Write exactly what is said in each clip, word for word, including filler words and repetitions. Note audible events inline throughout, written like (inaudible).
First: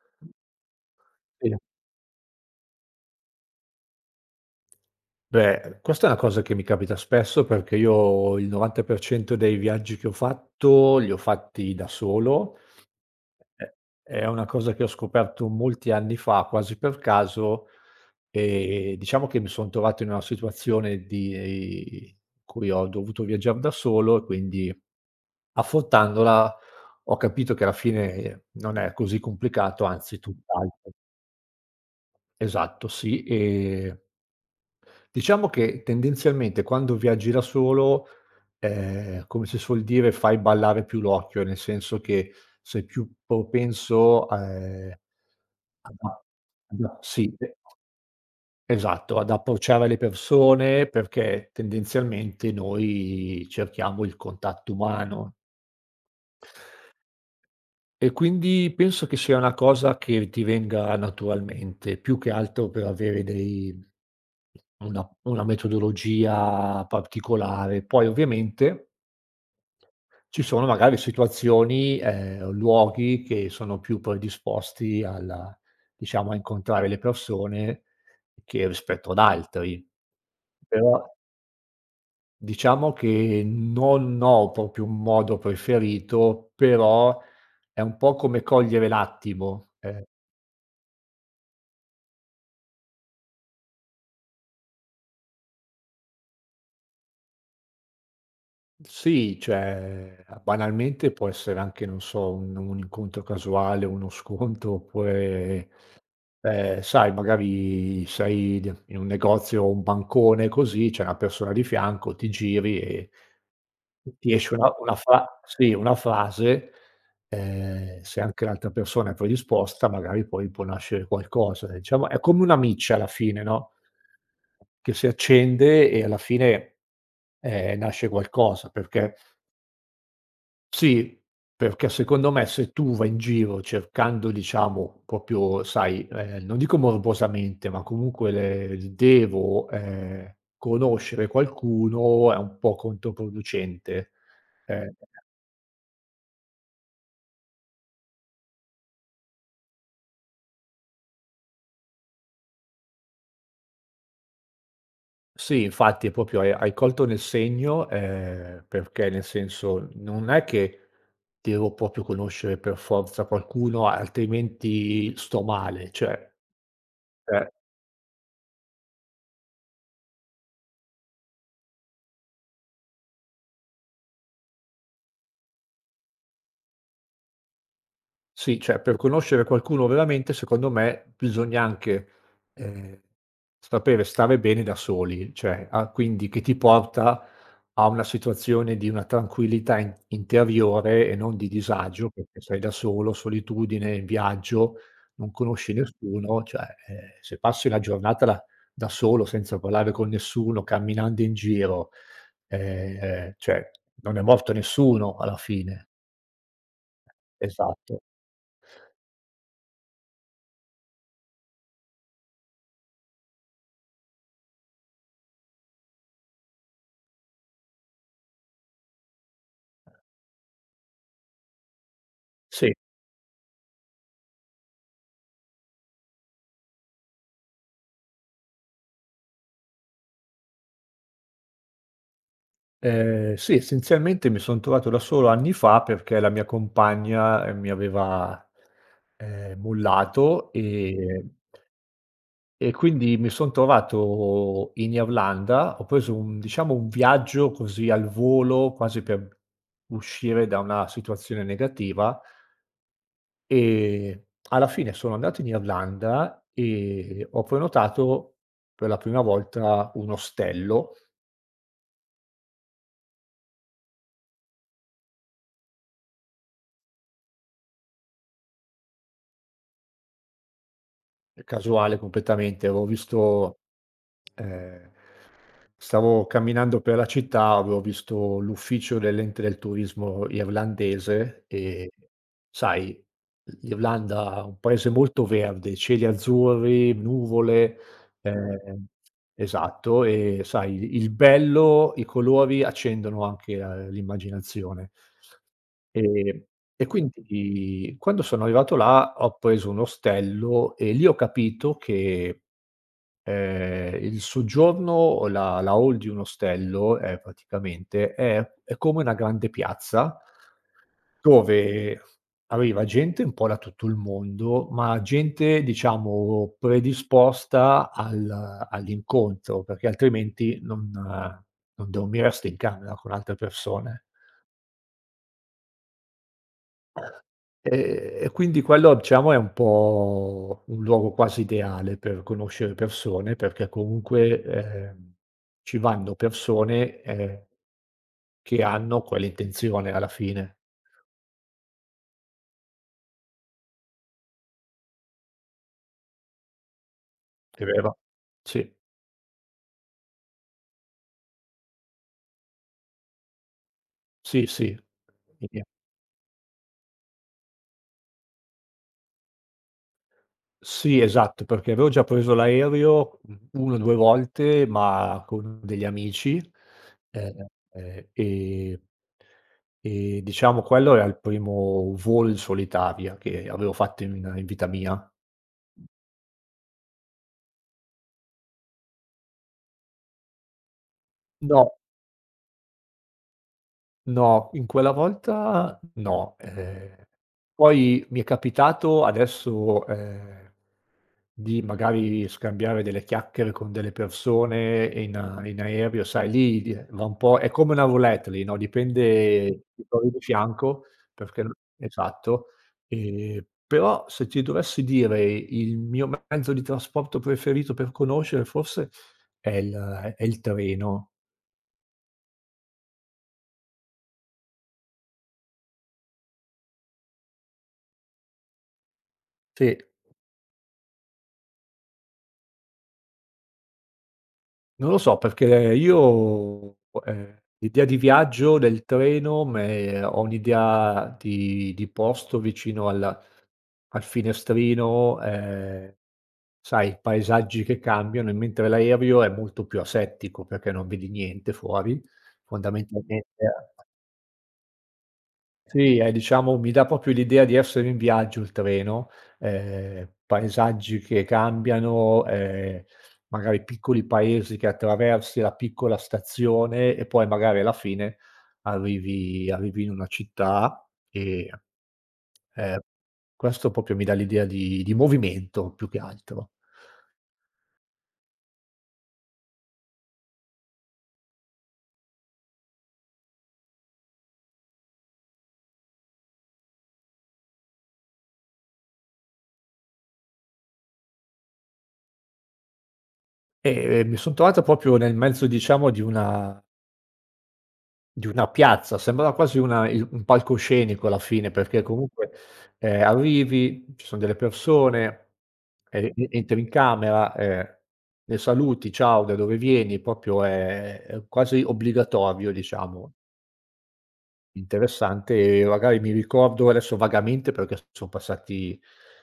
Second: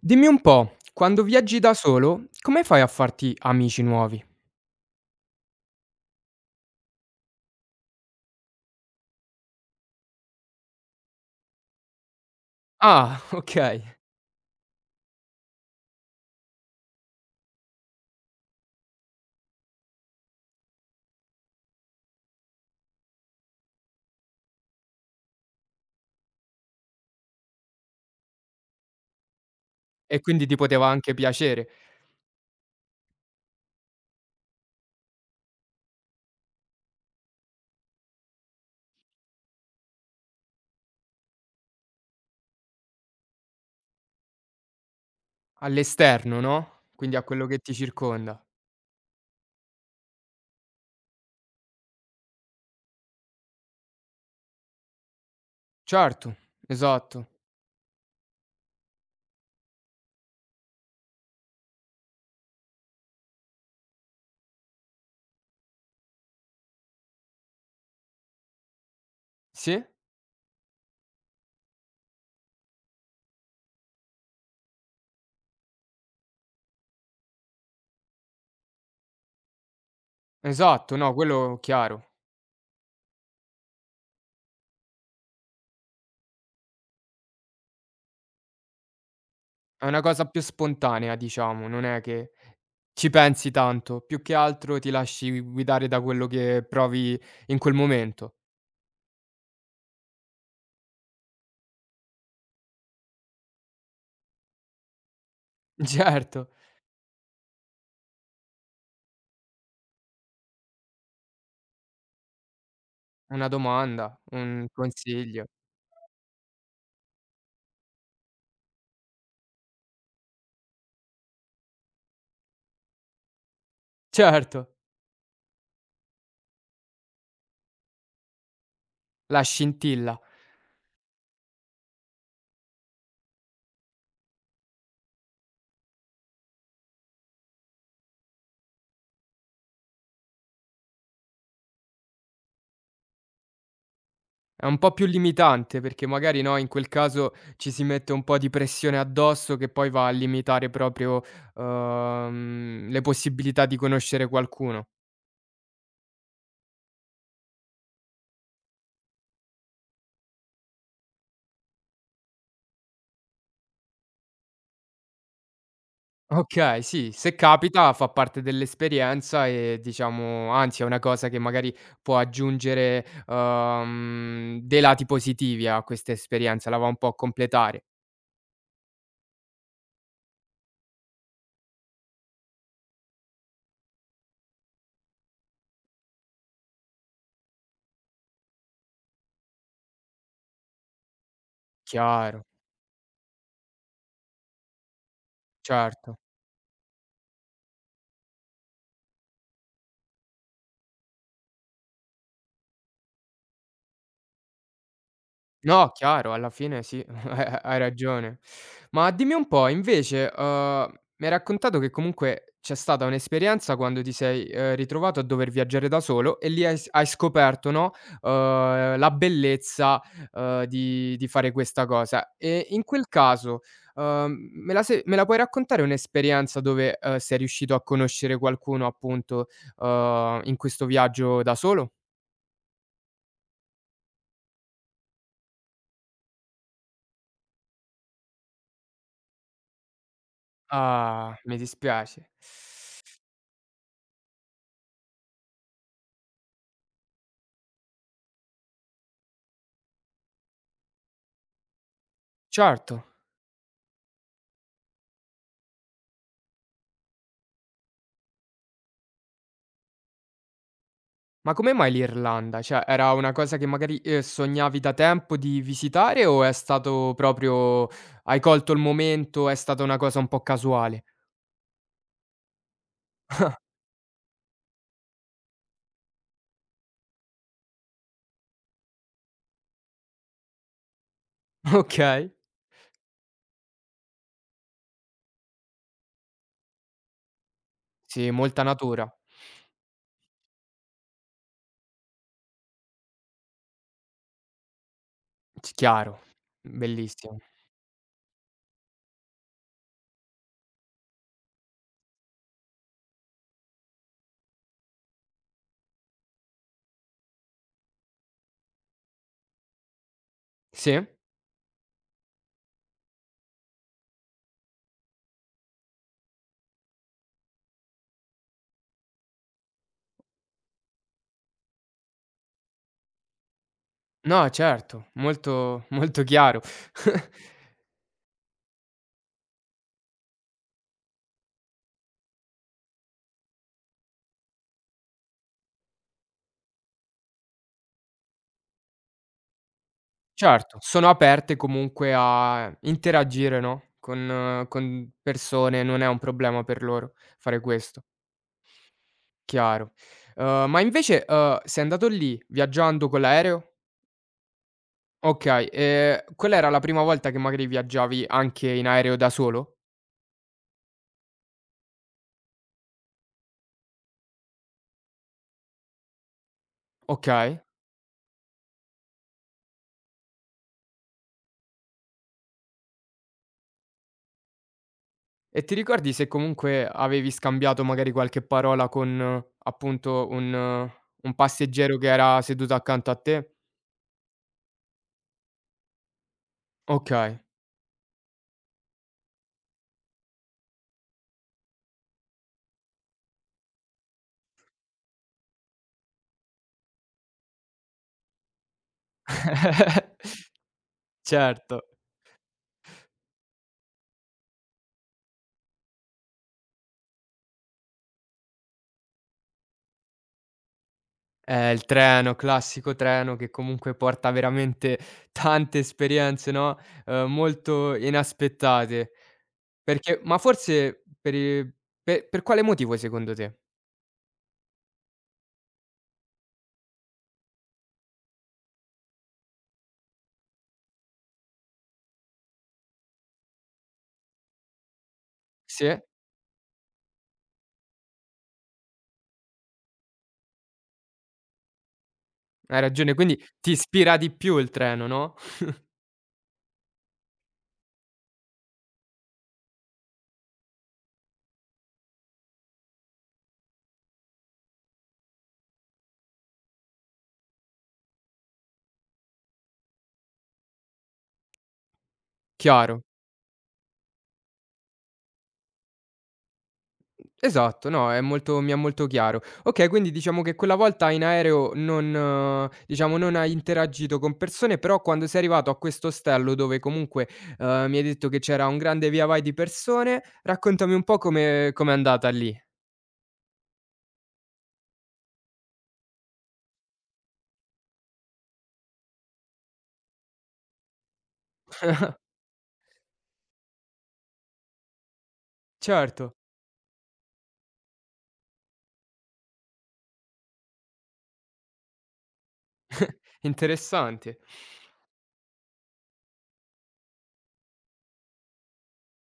Dimmi un po', quando Sì. viaggi da solo, come fai a farti amici nuovi? Beh, questa è una cosa che mi capita spesso perché io il novanta per cento dei viaggi che ho fatto li ho fatti da solo. Ah, (laughs) È okay. è una cosa che ho scoperto molti anni fa, quasi per caso, e diciamo che mi son trovato in una situazione di eh, in cui ho dovuto viaggiar da solo e quindi affrontandola ho capito che alla fine eh, non è così complicato, anzi E quindi ti poteva tutt'altro. anche piacere. Esatto, sì. ehm Diciamo che tendenzialmente quando viaggi da solo, ehm, come si suol dire, fai ballare più l'occhio, nel senso che sei più propenso, ehm, ad a All'esterno, ad no, a quindi a sì, quello e che ti circonda. esatto, ad approcciare le persone perché tendenzialmente noi cerchiamo il contatto umano. Certo, esatto. E quindi penso che sia una cosa che ti venga naturalmente, più che altro per avere dei una una metodologia particolare. Poi ovviamente Sì, ci sono magari situazioni, ehm, luoghi che sono più predisposti alla diciamo a incontrare le persone che rispetto ad altri. esatto, Però no, quello chiaro. diciamo che non ho proprio un modo preferito, però è un po' come cogliere l'attimo. È una ehm cosa più spontanea, diciamo, non è che ci pensi tanto, più che altro ti lasci guidare da quello che provi in quel momento. (laughs) Sì, cioè, banalmente può essere anche, non so, un un incontro casuale, uno sconto oppure, Certo, ehm, sai magari sei d in un negozio o un bancone così, c'è una persona di fianco, ti giri e una domanda, ti esce un una una fra consiglio. sì, una frase, ehm, se anche l'altra persona è predisposta magari poi può nascere qualcosa. Diciamo è come una miccia alla fine, no, Certo, che si accende e alla fine, ehm, nasce qualcosa perché la scintilla. sì, perché secondo me se tu vai in giro cercando diciamo proprio sai, ehm, non dico morbosamente, ma comunque le il devo, ehm, conoscere qualcuno è un po' controproducente. È un po' Ehm più limitante perché magari, no, in quel caso ci si mette un po' di pressione addosso che poi va a limitare proprio, uhm, le possibilità di conoscere qualcuno. sì, infatti proprio hai hai colto nel segno, ehm, perché nel senso non è che devo proprio conoscere per forza qualcuno, altrimenti sto male, cioè. Okay, sì, se eh capita fa parte dell'esperienza e diciamo anzi è una cosa che magari può aggiungere, uhm, dei lati positivi a questa esperienza, la va un po' a completare. Sì, cioè per conoscere qualcuno veramente, secondo me, bisogna anche, ehm, sapere stare bene da soli, cioè a quindi che ti porta a una situazione di una tranquillità in interiore e non di disagio, perché Chiaro, sei da solo, solitudine, in viaggio, non conosci certo. nessuno, cioè, ehm, se passi la giornata da da solo, senza parlare con nessuno, camminando in giro, ehm, cioè non è morto nessuno alla fine. No, chiaro, alla fine sì, (laughs) ha hai Esatto. ragione. Ma dimmi un po', invece, uhm, mi hai raccontato che comunque c'è stata un'esperienza quando ti sei, ehm, ritrovato a dover viaggiare da solo e lì hai s hai scoperto, no, uhm, la bellezza, uhm, di di fare questa cosa. E Sì. in quel caso, uhm, me la se me la puoi raccontare un'esperienza dove, uhm, sei riuscito a conoscere qualcuno appunto, uhm, in questo viaggio da solo? Ehm, sì, essenzialmente mi son trovato da solo anni fa perché la mia compagna, ehm, mi aveva, ehm, mollato, ehm, Ah, mi dispiace. e quindi mi son trovato in Irlanda. Ho preso un, diciamo, un viaggio così al volo, quasi per uscire da una situazione negativa. Certo. ehm, Alla fine sono andato in Irlanda e ho prenotato per la prima volta un ostello. Ma come mai l'Irlanda? Cioè, era una cosa che magari, ehm, sognavi da tempo di visitare o è stato proprio hai colto il momento, è stata una cosa un po' casuale? Casuale completamente. Avevo visto ehm, Stavo camminando per la città, avevo visto l'ufficio dell'ente del turismo irlandese (laughs) e Okay. sai, l'Irlanda è un paese molto verde, cieli azzurri, nuvole. Sì, molta ehm natura. esatto, e sai il bello, i colori accendono anche, ehm, l'immaginazione. C chiaro, Ehm, e bellissimo. quindi quando sono arrivato là ho preso un ostello e lì ho capito che, ehm, il soggiorno o la la hall di un ostello è praticamente è è come una grande piazza Sì? dove arriva gente un po' da tutto il mondo, ma gente diciamo predisposta al all'incontro, perché altrimenti non eh, non dormiresti in camera con altre persone. No, certo, molto molto chiaro. (laughs) E e quindi quello diciamo è un po' un luogo quasi ideale per conoscere persone, perché comunque, ehm, ci vanno persone, ehm, che hanno quell'intenzione alla fine, Certo, sono aperte comunque a interagire, no, con eh, con persone, non è un problema per loro fare è vero. questo. Sì, Chiaro. Uhm, ma invece, uhm, sei andato lì viaggiando con l'aereo? sì, sì. Okay, ehm, quella era la prima volta che magari viaggiavi anche in aereo da solo? Sì, esatto, perché avevo già preso l'aereo, mhmm, una o due volte, ma con degli amici, ehm, Okay. ehm, e e diciamo quello era il primo volo in solitaria che avevo fatto in in vita mia. E ti ricordi se comunque avevi scambiato magari qualche parola con, eh, appunto, un eh, un No. passeggero che era seduto accanto a te? No, in quella volta no. Ehm, Okay. poi mi è capitato adesso, ehm, di magari scambiare delle chiacchiere con delle persone in in aereo, sai lì di va un po', è come una roulette lì, no, dipende chi trovi di (laughs) fianco perché n Certo. esatto. Ehm, però se ti dovessi dire il mio mezzo di trasporto preferito per conoscere forse è il è il treno. Eh, il treno, classico treno che comunque porta veramente tante esperienze, no, uhm, molto inaspettate. Sì. Perché ma forse per i pe per quale motivo secondo te? Non lo so perché io, ehm, l'idea di viaggio del treno me ho un'idea di di posto vicino al al finestrino, Sì? Ehm, eh? sai paesaggi che cambiano, e mentre l'aereo è molto più asettico perché non vedi niente fuori, Hai ragione, fondamentalmente quindi ti ispira di più il treno, no, sì, è diciamo mi dà proprio l'idea di essere in viaggio il treno, ehm, paesaggi che cambiano, ehm, magari piccoli paesi che attraversi, la piccola stazione e poi magari alla fine arrivi arrivi in una città e, ehm, chiaro. questo proprio mi dà l'idea di di movimento più che altro. Esatto, no, è molto mi è molto chiaro. Okay, quindi diciamo che quella volta in aereo non diciamo, non hai interagito con persone, però quando sei arrivato a questo ostello dove comunque, uhm, mi hai detto che c'era un grande via vai di persone, raccontami un po' come com'è andata lì. E eh, mi son trovato proprio nel mezzo, diciamo, di una Di una piazza, sembrava quasi una il un palcoscenico alla fine, perché comunque, ehm, arrivi, ci son delle persone, e e Certo, entri in camera, ehm, le saluti: "Ciao, da dove vieni?" Proprio è è quasi obbligatorio, diciamo. interessante. Interessante, e magari mi ricordo adesso vagamente, perché son passati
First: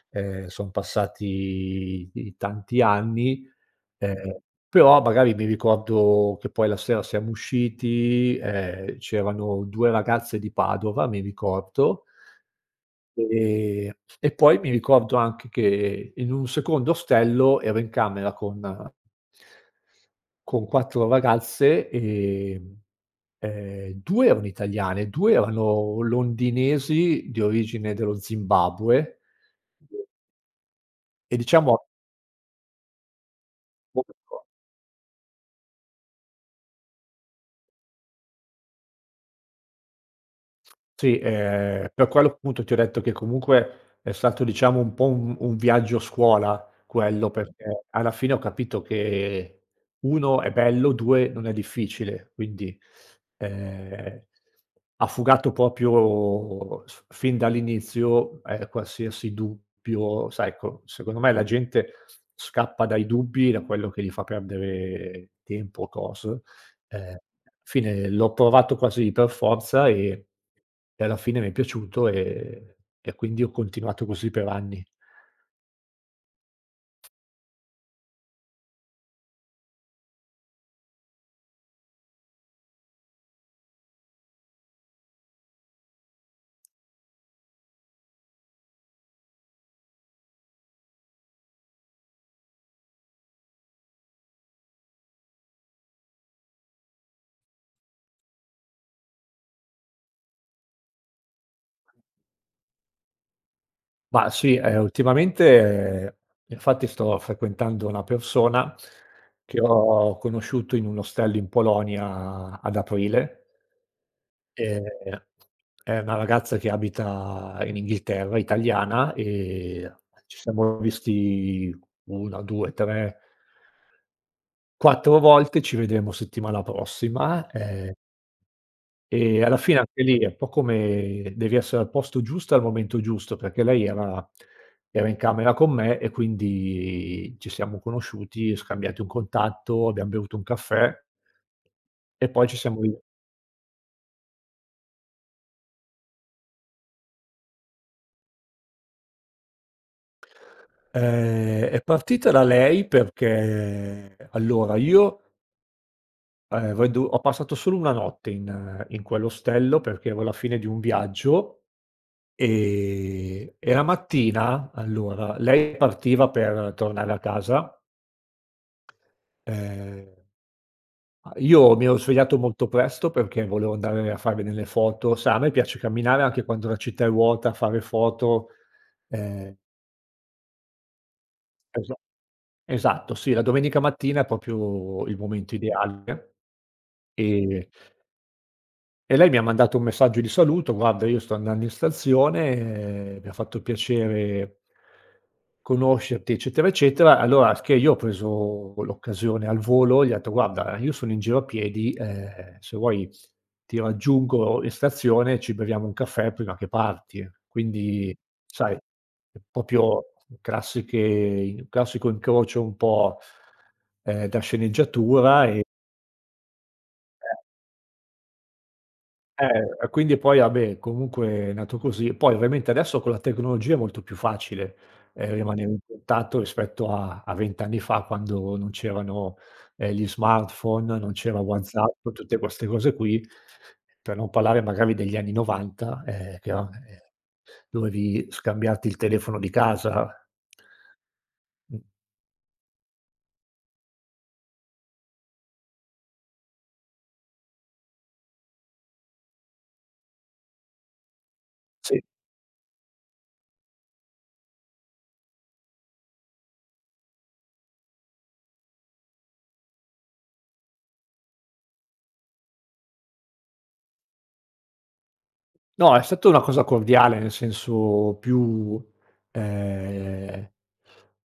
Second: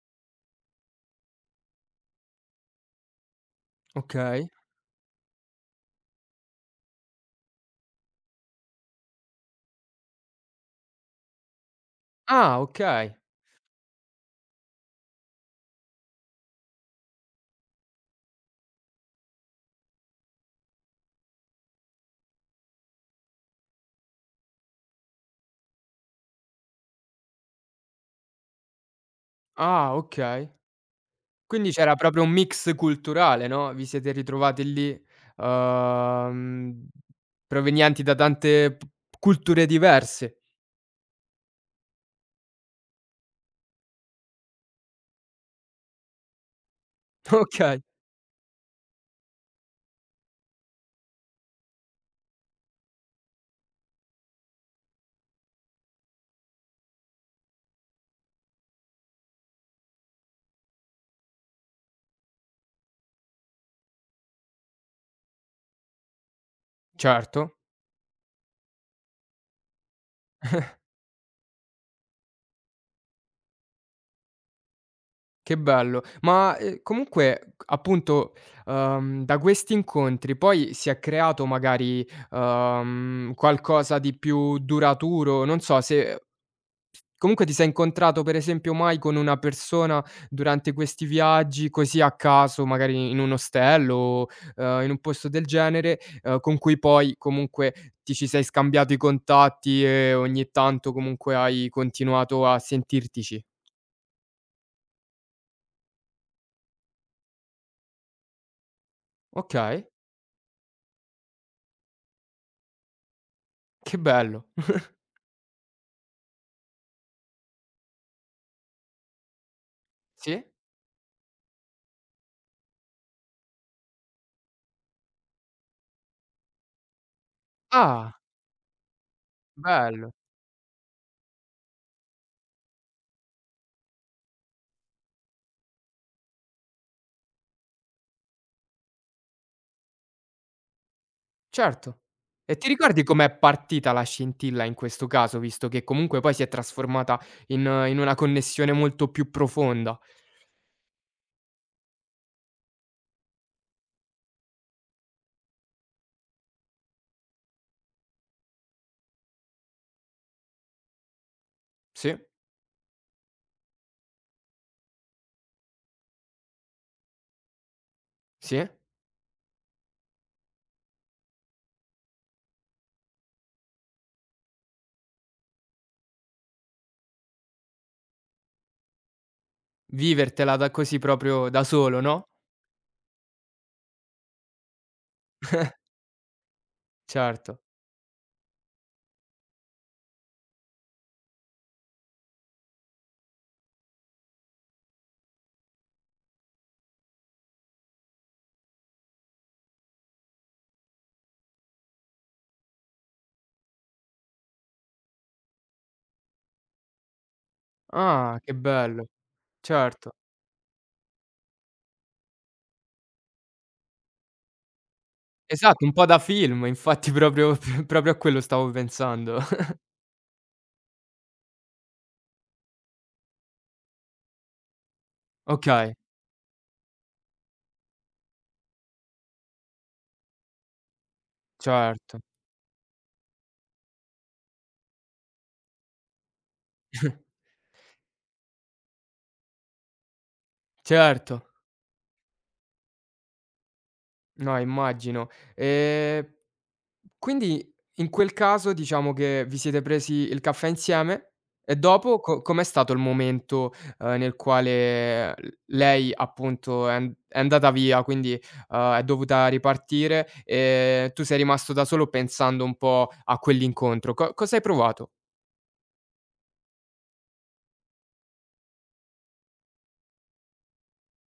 ehm, son passati i tanti anni. Ehm, Okay. però magari mi ricordo che poi la sera siamo usciti, ehm, c'erano due ragazze di Padova, mi ricordo. Ah, okay. ehm, e poi mi ricordo anche che in un secondo ostello ero in camera con con quattro ragazze, ehm, ehm, due erano italiane, due erano londinesi di origine dello Zimbabwe Ah, okay. e Quindi diciamo c'era proprio un mix culturale, no, vi siete (unintelligible) ritrovati lì, uhm, provenienti da tante p culture diverse. Sì, ehm, per quello appunto ti ho detto che comunque è stato diciamo un po' un un viaggio scuola quello. Mh. (laughs) Okay, Perché alla fine ho capito che uno è bello, due non è difficile, quindi, ehm, ha fugato proprio s fin dall'inizio, ehm, qualsiasi dubbio, sai ecco, secondo me la gente scappa dai dubbi, da quello che gli fa perdere tempo o cose. Ehm, certo, Fine l'ho provato quasi per forza e e alla fine mi è piaciuto e e quindi ho continuato così per anni. che bello. Ma, ehm, comunque c appunto, uhm, da questi incontri poi si è creato magari, uhm, qualcosa di più duraturo? Non so se Comunque ti sei incontrato per esempio mai con una persona durante questi viaggi, così a caso, magari in un ostello o, ehm, in un posto del genere, ehm, con cui poi comunque ti ci sei scambiato i contatti e ogni tanto comunque hai continuato a sentirtici? Ma sì, ehm, ultimamente infatti sto frequentando una persona che Okay, ho conosciuto in un ostello in Polonia ad aprile. che bello. (laughs) Ehm, è una ragazza che abita in Inghilterra, italiana, e ci Sì? siamo visti una, due, tre quattro volte, ci vedremo settimana prossima, ehm, Ah, e alla fine anche bello. lì è un po' come devi essere al posto giusto al momento giusto, perché lei era era in camera con me e quindi ci siamo conosciuti, scambiati un contatto, abbiam bevuto un caffè Certo. e poi E ci ti siamo ri ricordi com'è partita la scintilla in questo caso, visto che comunque poi si è trasformata in in una connessione molto più profonda? ehm, è partita da lei perché allora io, ehm, avevo do ho passato solo una notte in in quell'ostello perché ero alla fine di un viaggio. Sì. Ehm, e la mattina allora, lei partiva per tornare a casa. Sì? Ehm, a Io mi ero svegliato molto presto perché volevo andare a farmi delle foto, sai a me piace camminare anche quando la città è vuota, fare foto. ehm Vivertela da così proprio da esa solo, no, esatto, sì, la domenica mattina è proprio il momento ideale. certo. ehm E lei mi ha mandato un messaggio di saluto: "Guarda, io sto andando in stazione, eh, mi ha fatto piacere conoscerti", eccetera, eccetera. Allora, s che io ho preso l'occasione al volo, gli ho detto: "Guarda, io sono in giro a piedi, ehm, se vuoi ti raggiungo in stazione e ci beviamo un caffè prima che parti". Quindi, Ah, che sai, bello, è proprio certo. classiche classico incrocio un po', ehm, da sceneggiatura. E Esatto, un po' da film, infatti proprio (laughs) proprio a quello stavo pensando. Eh, (laughs) e quindi poi vabbè, comunque è nato così. Poi ovviamente adesso con la tecnologia è molto più facile, ehm, rimanere in Okay, contatto rispetto a a venti anni fa quando non c'erano, ehm, gli smartphone, non c'era WhatsApp, certo, tutte queste cose qui, per non parlare magari degli anni 'novanta, ehm, che era ehm, dovevi scambiarti il telefono di casa. certo. Mh, No, immagino. Ehm, quindi in quel caso diciamo che vi siete presi il caffè insieme e sì. dopo co com'è stato il momento, ehm, nel quale l lei appunto è an è andata via, quindi, ehm, è dovuta ripartire e tu sei rimasto da solo pensando un po' a quell'incontro. Co cosa hai provato? No, è stata una cosa cordiale, nel senso più ehm,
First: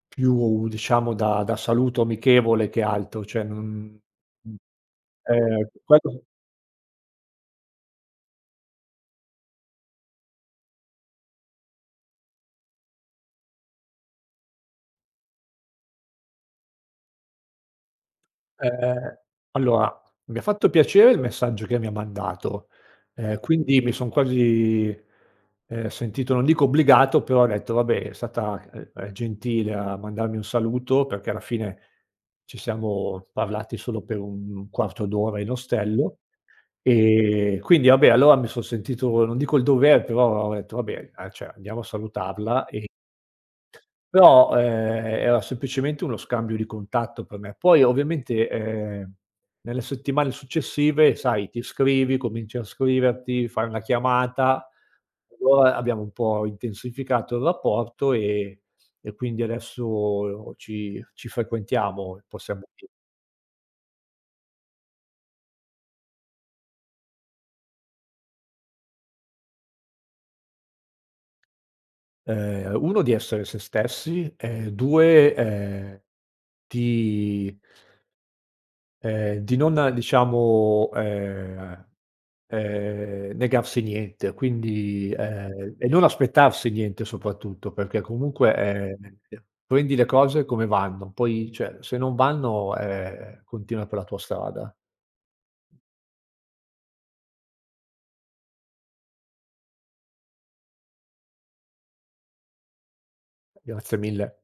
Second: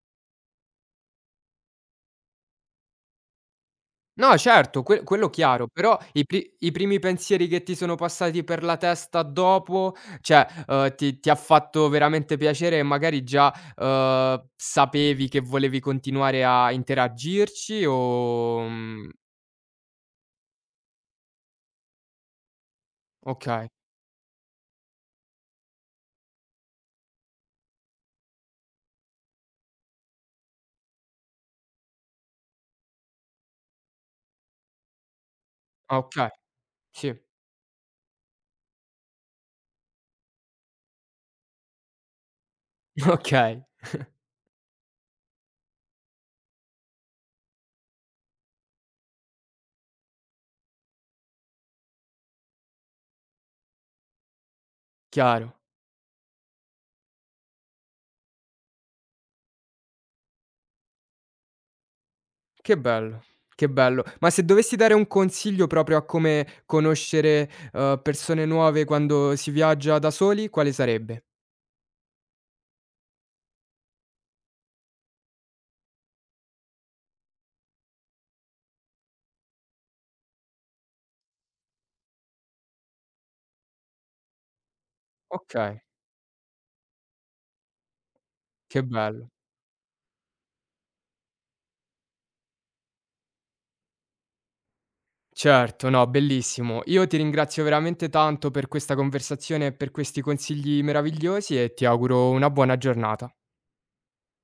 più diciamo da da saluto amichevole che altro, cioè non. No mhmm, certo, que quello chiaro, ehm, però i quello pri i primi pensieri che ti sono passati per la testa dopo, cioè, uhm, ti ti ha fatto veramente piacere e magari già, uhm, sapevi che volevi continuare a interagirci o mhmm, ehm, allora, mi ha fatto piacere il messaggio che mi ha mandato, ehm, okay, quindi mi son quasi, ehm, sentito, non dico obbligato, però ho detto: "Vabbè, è stata, ehm, ehm, gentile a mandarmi un saluto", perché alla fine ci siamo parlati solo per un quarto d'ora in ostello. okay, sì, Ehm, quindi vabbè, allora mi son sentito, non dico il dovere, però ho detto: "Vabbè, a cioè andiamo a salutarla", ehm, (laughs) okay, però, ehm, era semplicemente uno scambio di contatto per me. Poi ovviamente, ehm, nelle settimane successive, sai, ti scrivi, cominci a scriverti, fai una chiamata, chiaro. allora abbiamo un po' intensificato il rapporto e e quindi adesso ci ci frequentiamo, possiamo. Che Di bello, che bello. Ma se dovessi dare un consiglio proprio a come conoscere, uhm, persone nuove quando si viaggia da soli, quale sarebbe? Ehm, uno di essere se stessi e due, ehm, di ehm, di non, diciamo, ehm, ehm, negarsi niente, quindi ehm, Okay, e non aspettarsi niente soprattutto, perché comunque, che ehm, bello. prendi le cose come vanno, poi cioè se non vanno, ehm, continua per la tua strada. Certo, no, bellissimo. Io ti ringrazio veramente tanto per questa conversazione e per questi consigli meravigliosi e ti auguro una buona giornata. Grazie mille.